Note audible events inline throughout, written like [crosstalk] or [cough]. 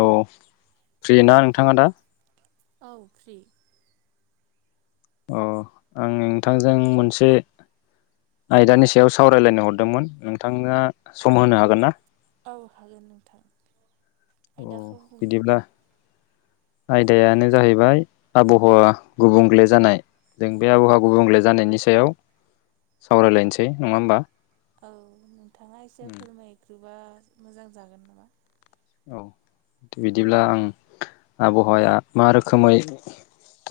औ फ्रि ना नोंथाङा दा औ फ्रि। अ आं नोंथांजों मोनसे आयदानि सायाव सावरायलायनो हरदोंमोन नोंथाङा सम होनो हागोन ना। औ हागोन नोंथां अ आयदाखौ बुंदो। बिदिब्ला आयदायानो जाहैबाय आबहावा गुबुंग्ले जानाय। जों बे औ आबहावा गुबुंले जानायनि सायाव सावरायलायनोसै नङा होमबा। औ नोंथाङा एसे फोरमायग्रोबा मोजां जागोन नामा। औ औ बिदिब्ला आं आबहावाया मा रोखोमै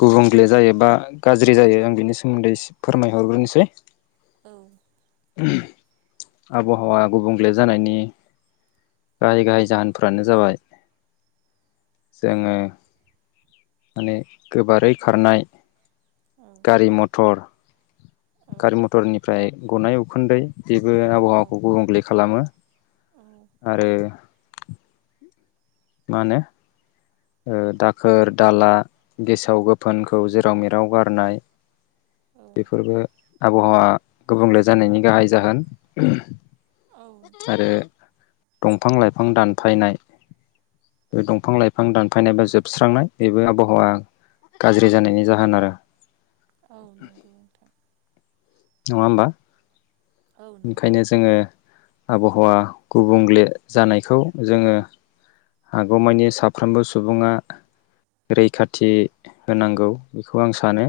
गुबुंग्ले जायोबा गाज्रि जायो आं बिनि सोमोन्दै इसे फोरमायहरग्रोनोसै। औ। आबहावा गुबुंले जानायनि गाहाय गाहाय जाहोनफ्रानो जाबाय जोङो माने गोबारै खारनाय। औ गारि मथर औ गारि मथरनिफ्राय गनाय उखुन्दै। बेबो औ आबहावाखौ गुबुंले खालामो औ आरो मानो ओ दाखोर दाला गेसाव गोफोनखौ जेराव मेराव गारनाय औ बेफोरबो आबहावा गुबुंले जानायनि गाहाय जाहोन। औ आरो दंफां लाइफां दानफायनाय बे दंफां लाइफां रां दानफायनाय बा जोबस्रांनाय बेबो आबहावा गाज्रि जानायनि जाहोन आरो औ नंगौ नोंथां। नङा होमबा? औ नंगौ ओंखायनो जोङो आबहावा गुबुंले जानायखौ जोङो हागौमानि साफ्रोमबो सुबुङा रैखाथि होनांगौ बेखौ आं सानो।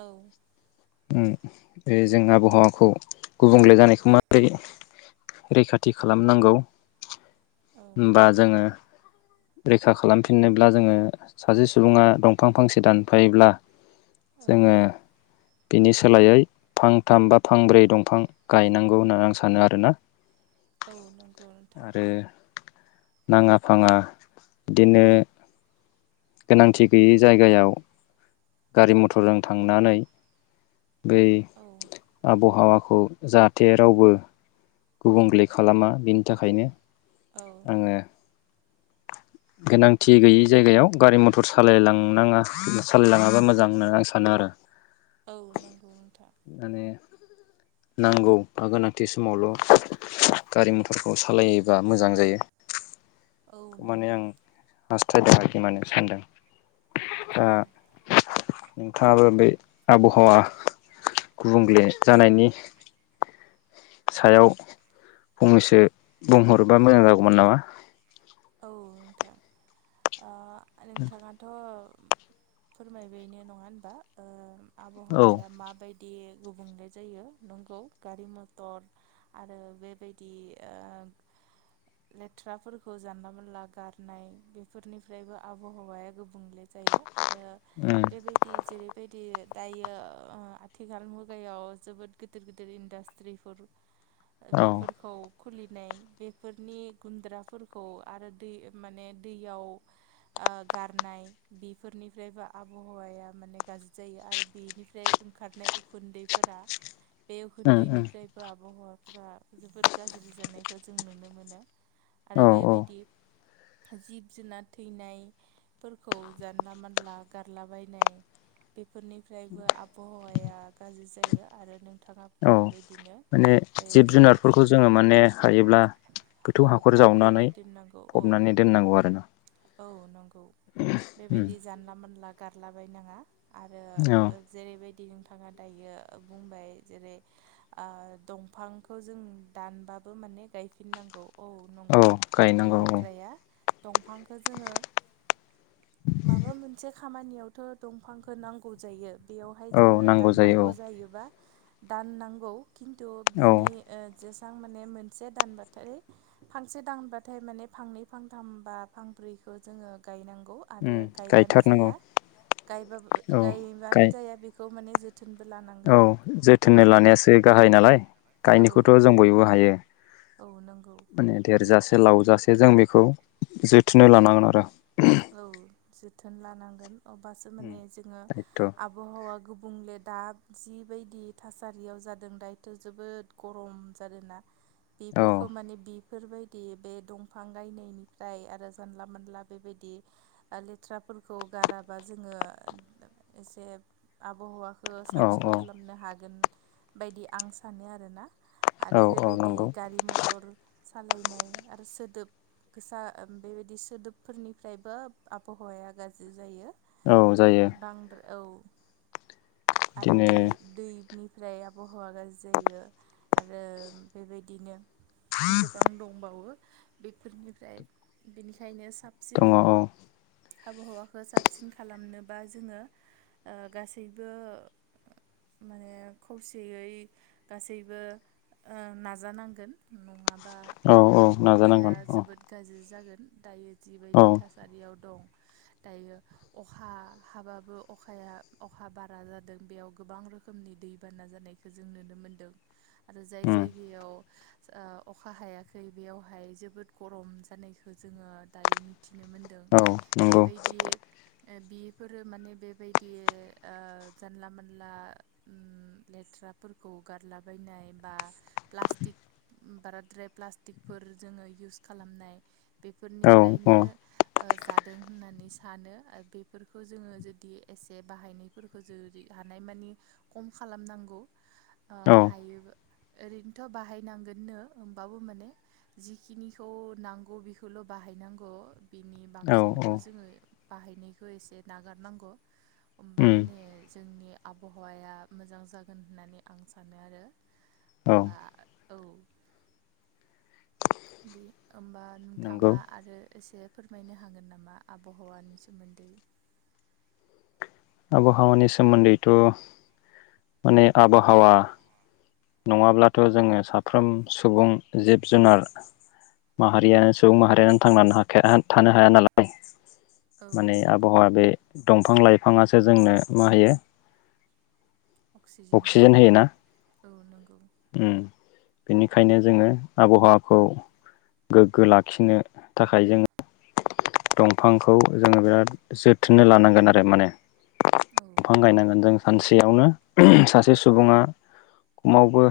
औ। ओम बे जों आबहावाखौ गुबुंले जानायखौ माबोरै रैखाथि खालामनांगौ औ होनबा जोङो रैखा खालामफिननोब्ला जोङो सासे सुबुङा दंफां फांसे दानफायोब्ला औ जोङो बिनि सोलायै फांथाम बा फांब्रै दंफां गायनांगौ होननानै आं सानो आरोना औ नंगौ नोंथां। आरो नाङा फाङा बिदिनो गोनांथि गैयै जायगायाव गारि मथरजों थांनानै बै औ आबहावाखौ जाहाथे रावबो गुबुंले खालामा बेनि थाखायनो औ आङो गोनांथि गैयि जायगायाव गारि मथर सालायलांनाङा सालायलाङाबा मोजां होननानै आं सानो आरो औ नंगौ नोंथां माने नांगौ बा गोनांथि समावल' गारि मथरखौ सालायोबा मोजां जायो औ नंगौ दों आरोखि मान सानदों दा औ नोंथाङाबो बे आबहावा गुबुंले जानायनि सायाव फंनैसो बुंहरोबा मोजां जागौमोन नामा औ नोंथां ओ नोंथाङाथ'ओ फोरमायबायनो नङा होनबा ओ औ आबहावाया माबायद दि गुबुंले जायो नंगौ गारि मथर आरो बेबायदि ओ लेथ्राफोरखौ जानला मोनला गारनाय बेफोरनिफ्रायबो आबहावाया गोब बुंले जायो आरो उम बेबायदि जेरैबायदि दायो ओ आथिखाल मुगायाव जोबोद गिदिर गिदिर इन्डास्ट्रिफोर औ बेफोरखौ खुलिनाय बेफोरनि गुन्द्राफोर खौ आरो दै माने दैयाव गारनाय बेफोरनिफ्रायबो आबहावाया माने गाज्रि जायो आरो बेनिफ्राय ओंखारनाय उखुन्दैफोरा बे उम उम उन्खुदैनिफ्रायबो आबहावाफ्रा जोबोद गाज्रि जानायखौ जों नुनो मोनो आरो औ औ बेबायदि जिब-जुनार थैनायफोरखौ जानला मानला गारलाबायनाय [inaudible] फोरनिफ्रायबो आबहावाया गाज्रि जायो आरो नों औ माने जिब जेरै जुनारफोरखौ जोङो माने हायोब्ला औ गोथौ हाखर फबनानै जावनानै दोननांगौ औ फबनानै दोननांगौ आरो ना। औ नंगौ बेबायदि जानला मोनला गारलाबायनाङा। आरो औ जेरैबाय दि नोंथाङा दायो बुंबाय जेरै ओ दफांखौ जों दानबा बो माने गायफिननांगौ औ नंगौ बे गायनांगौ औ बाथ्राया। दंफांखौ जोङो। माबा मोनसे खामानियावथ' दंफांखौ नांगौ जायो। बेयावहाय औ जोङो नांगौ जायो दाननांगौ जायोबा दाननांगौ खिन्थु औ बिनि ओ जेसेबां माने मोनसे दानबाथाय फांसे दानबाथाय माने फांनै फांथाम बा फांब्रैखौ जोङो गायनां गौ उम आरो गायबानो गायथारनांगौ जाया गायबा औ गायबानो गाय जाया बेखौ माने ज औ जोथोनै लानायासो गाहाइ नालाय औ गायनायखौथ' जों बयबो हायो। औ नंगौ माने देरजासे लावजासे जों बेखौ। जोथोनाय लानांगोन आरो। औ जोथोन लानांगोन अब्लासो उम माने जोङो दायथ' आबहावा गु बुंले दा जिबायदि थासारियाव जादों दायोथ' जोबोद गरम जादों ना। औ बेफोरखौ माने बि बेफोरबायदि बे दंफां गायनायनिफ्राय आरो जानला मोनला बेबायदि लेथ्राफोरखौ गाराबा जोङो एसे आबहावा खो औ साबसिन औ खालामनो हागोन बायदि आं सानो आरोना। औ आरो औ बेबायदि नंगौ गारि मथर सालायनाय आरो सोदोब गोसा बेबायदि सोदोबफोरनि फ्रायबो आबहावाया गाज्रि जायो औ जायो बांद्राय औ। आरो बिदिनो दै दै। निफ्राय आबहावा गाज्रि जायो आरो बेबायदिनो गोबां दंबावो बेफोरनिफ्राय बेनिखायनो सा दङ औ। आबहावाखौ साबसिन खालामनोबा जोङो ओ गासैबो माने खौसेयै गासैबो ओ नाजानांगोन नङाब बा औ औ आबहावाया नाजानांगोन औ जोबोद गाज्रि जागोन दायो औ जिबायदि थासारियाव दं। [inaudible] दायो अखा हाबाबो अखाया अखा बारा जादों बेयाव गोबां रोखोमनि दै बाना जानायखो जों नुनो मोनदों आरो जाय उम जायगायाव ओ अखा हायाखै बेयावहाय जोबोद गरम जानायखौ जोङो दायो मि थिनो मोनदों औ नंगौ बेबायदि। बिफोरो माने बेबायदि ओ जानला मोनला उम लेथ्रा फोरखौ गारला बानाय बा प्लास्टिक बाराद्राय प्लास्टिकफोर जोङो इउस खालामनाय औ औ बेफोरनिफ्रायनो ओ जादों होननानै सानो बेफोरखौ जोङो जुदि एसे बाहायनायफोरखौ जुदि हानाय मानि खम खालामनांगौ ओ औ हायोब ओरैनोथ' बाहायनांगोननो होमबाबो माने जिखिनिखौ नांगौ बेखौल' बा हायनांगौ बिनि औ औ बांसिनखौ जोङो बाहायनायखौ एसे नागारनांगौ। होमबा उम माने जोंनि आबहावाया मोजां जागोन होननानै आं सानो आरो। औ बा औ। बि होमबा नंगौ नोंथाङा आरो एसे फोरमायनो हागोन नामा आबहावानि सोमोन्दै। आबहावानि सोमोन्दैथ' माने आबहावा नङाब्लाथ' जोङो साफ्रोम सुबुं जिब जुनार माहारियानो सुबुं माहारियानो थांनो हाया थानो हाया नालाय। औ माने नंगौ आबहावा बे दंफां लाइफाङासो जोंनो मा होयो? अक्सिजेन होयो औ नोंगौ। उम बेनिखायनो जोङो आबहावाखौ गोग्गो लाखिनो थाखाय जोङो दंफांखौ जोङो बिराद जोथोनै लानांगोन आरो माने। औ दंफां नंगौ गायनांगोन जों सानसेयावनो सासे सुबुङा खमावबो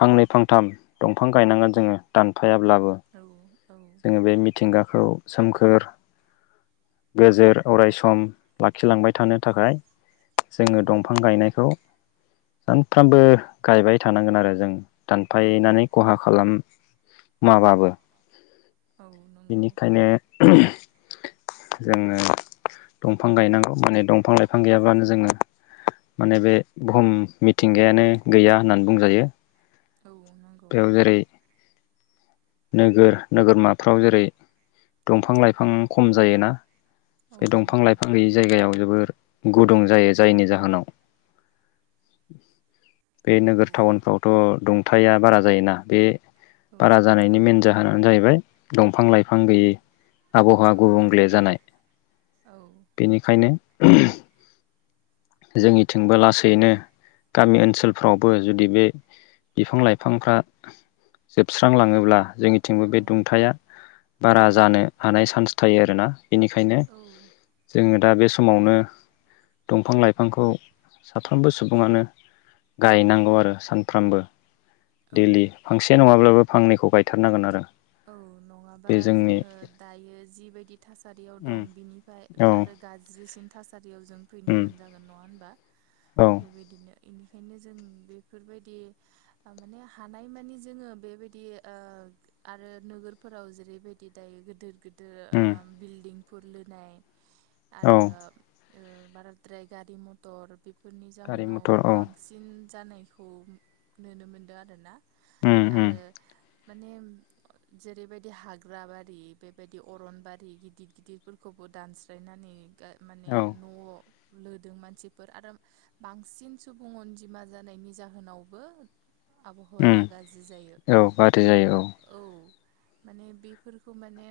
फांनै फांथाम दंफां गायनांगोन जोङो दानफायाब्लाबो। औ औ जोङो बे मिथिंगाखौ सोमखोर गोजोर अराय सम लाखिलांबाय थानो थाखाय। औ जोङो दंफां नंगौ गायनायखौ सानफ्रामबो गायबाय थानांगोन आरो जों। औ दानफायनानै खहा खालामाबाबो। औ नंगौ बेनिखायनो जोङो दंफां गायनांगौ माने दंफां लाइफां गैयाबानो जोङो। माने बे बुहुम मिथिंगायानो गैया होननानै बुंजायो। औ नंगौ बेआव जेरै नोगोर नोगोरमाफ्राव जेरै दंफां लाइफां खम जायोना। औ बे दंफां नंगौ लाइफां गैयि जायगायाव जोबोर गुदुं जायो। जायनि जाहोनाव बे औ नोगोर टाउनफ्रावथ' दुंथाया बारा जायोना। बे औ बारा नंगौ जानायनि मेन जाहोनानो जाहैबाय दंफां लाइफां गैयै। आबहावाया औ-औ-औ-औ-औ गुबुंले जानाय। बेनिखायनो जोंनिथिंबो लासैनो गामि ओनसोलफ्रावबो जुदि बे बिफां लाइफांफ्रा जोब स्रांलाङोब्ला जोंनिथिंबो औ बे दुंथाया बारा जानो हानाय चान्स थायो आरोना। बेनिखायनो औ जोङो दा बे समावनो दंफां लाइफांखौ साफ्रोमबो सुबुङानो गायनांगौ आरो सानफ्रोमबो। औ दैलि फांसे नङाब्लाबो फांनैखौ गायथारनांगोन आरो। औ नङाबा बे जोंनि जोङो दायो जिबायदि थासारियाव उम दं। बिनिफ्राय औ आरो गाज्रिसिन थासारियाव जों उम फैनांगोन जागोन नङा होनबा। औ बेबायदिनो [inaudible] बेनिखायनो जों बेफोरबायदि ओ माने हानाय मानि जोङो बेबायदि आ आरो नोगोरफोराव जेरैबायदि दायो गोदोर गोदोर उम बिल्डिंफोर लोनाय। औ आरो ओ बाराद्राय गारि मटर बे फोरनि गारि जाहोनाव मथर औ बांसिन जानायखौ नोनो मोनदों आरो ना। उम उम आरो माने जेरैबायदि हाग्रा बारि बेबायदि अरनबारि गिदिर गिदिरफोरखौबो दानस्रायनानै गा माने औ न'आव लोदों मानसिफोर। आरो बांसिन सुबुं अनजिमा जानायनि जाहोनावबो उम आबहावाया गाज्रि जायो औ गाज्रि अबा जायो औ [inaudible] माने बेफोरखौ माने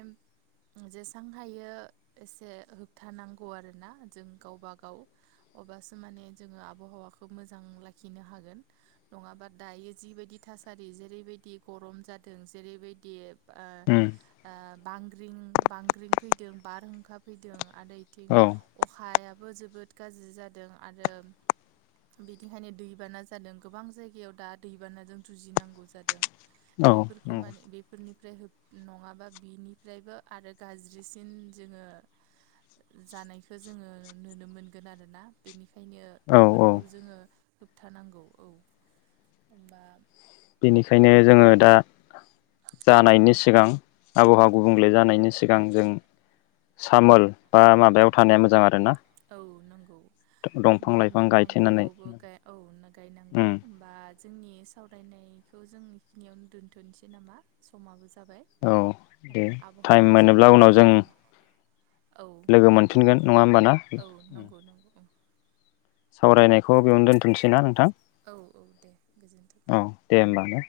उम जेसां हायो एसे होबथानांगौ आरोना जों गावबा गाव अब्लासो माने जोङो आबहावाखौ मोजां लाखिनो हागोन। नङाबा दायो जिबायदि थासारि जेरैबायदि गरम जादों जेरैबायदि आ उम आ बांग्रिं बांग्रिं फैदों। बारहुंखा फैदों, आरो इथिं औ अखाया बो जोबोद गाज्रि जादों। आरो बिदिखायनो दैबाना जादों गोबां जायगायाव दा दैबानाजों जुजिनांगौ जादों। बेफोरखौ नंगौ माने बेफोरनि फ्राय होब नङाबा बिनिफ्रायबो आरो गाज्रिसिन जोङो। जानायखौ जोङो नुनो मोनगोन आरोना बेनिखायनो ओंखायनो औ औ बेफोरखौ जोङो होबथानांगौ औ हबा बेनिखायनो जोङो दा जानायनि सिगां आबहावा गुबुंले जानायनि सिगां जों सामोल बा माबायाव थानाया मोजां आरो ना औ नंगौ ओंखायनो लाइफां गायथेनानै दंफांफोरखौबो औ गायनांगौ उम होमबा जोंनि सावरायनायखौ जों बेखिनियावनो दोन्थ'नोसै नामा समाबो जों औ दे टाइम मोनोब्ला उनाव जों औ लोगो औ मोनफिनगोन नंङा होमबा ना औ नंगौ नंगौ सावरायनायखौ बेयावनो दोनथ'सै ना नोंथां औ औ दे गोजोन्थों औ दे होमबा ने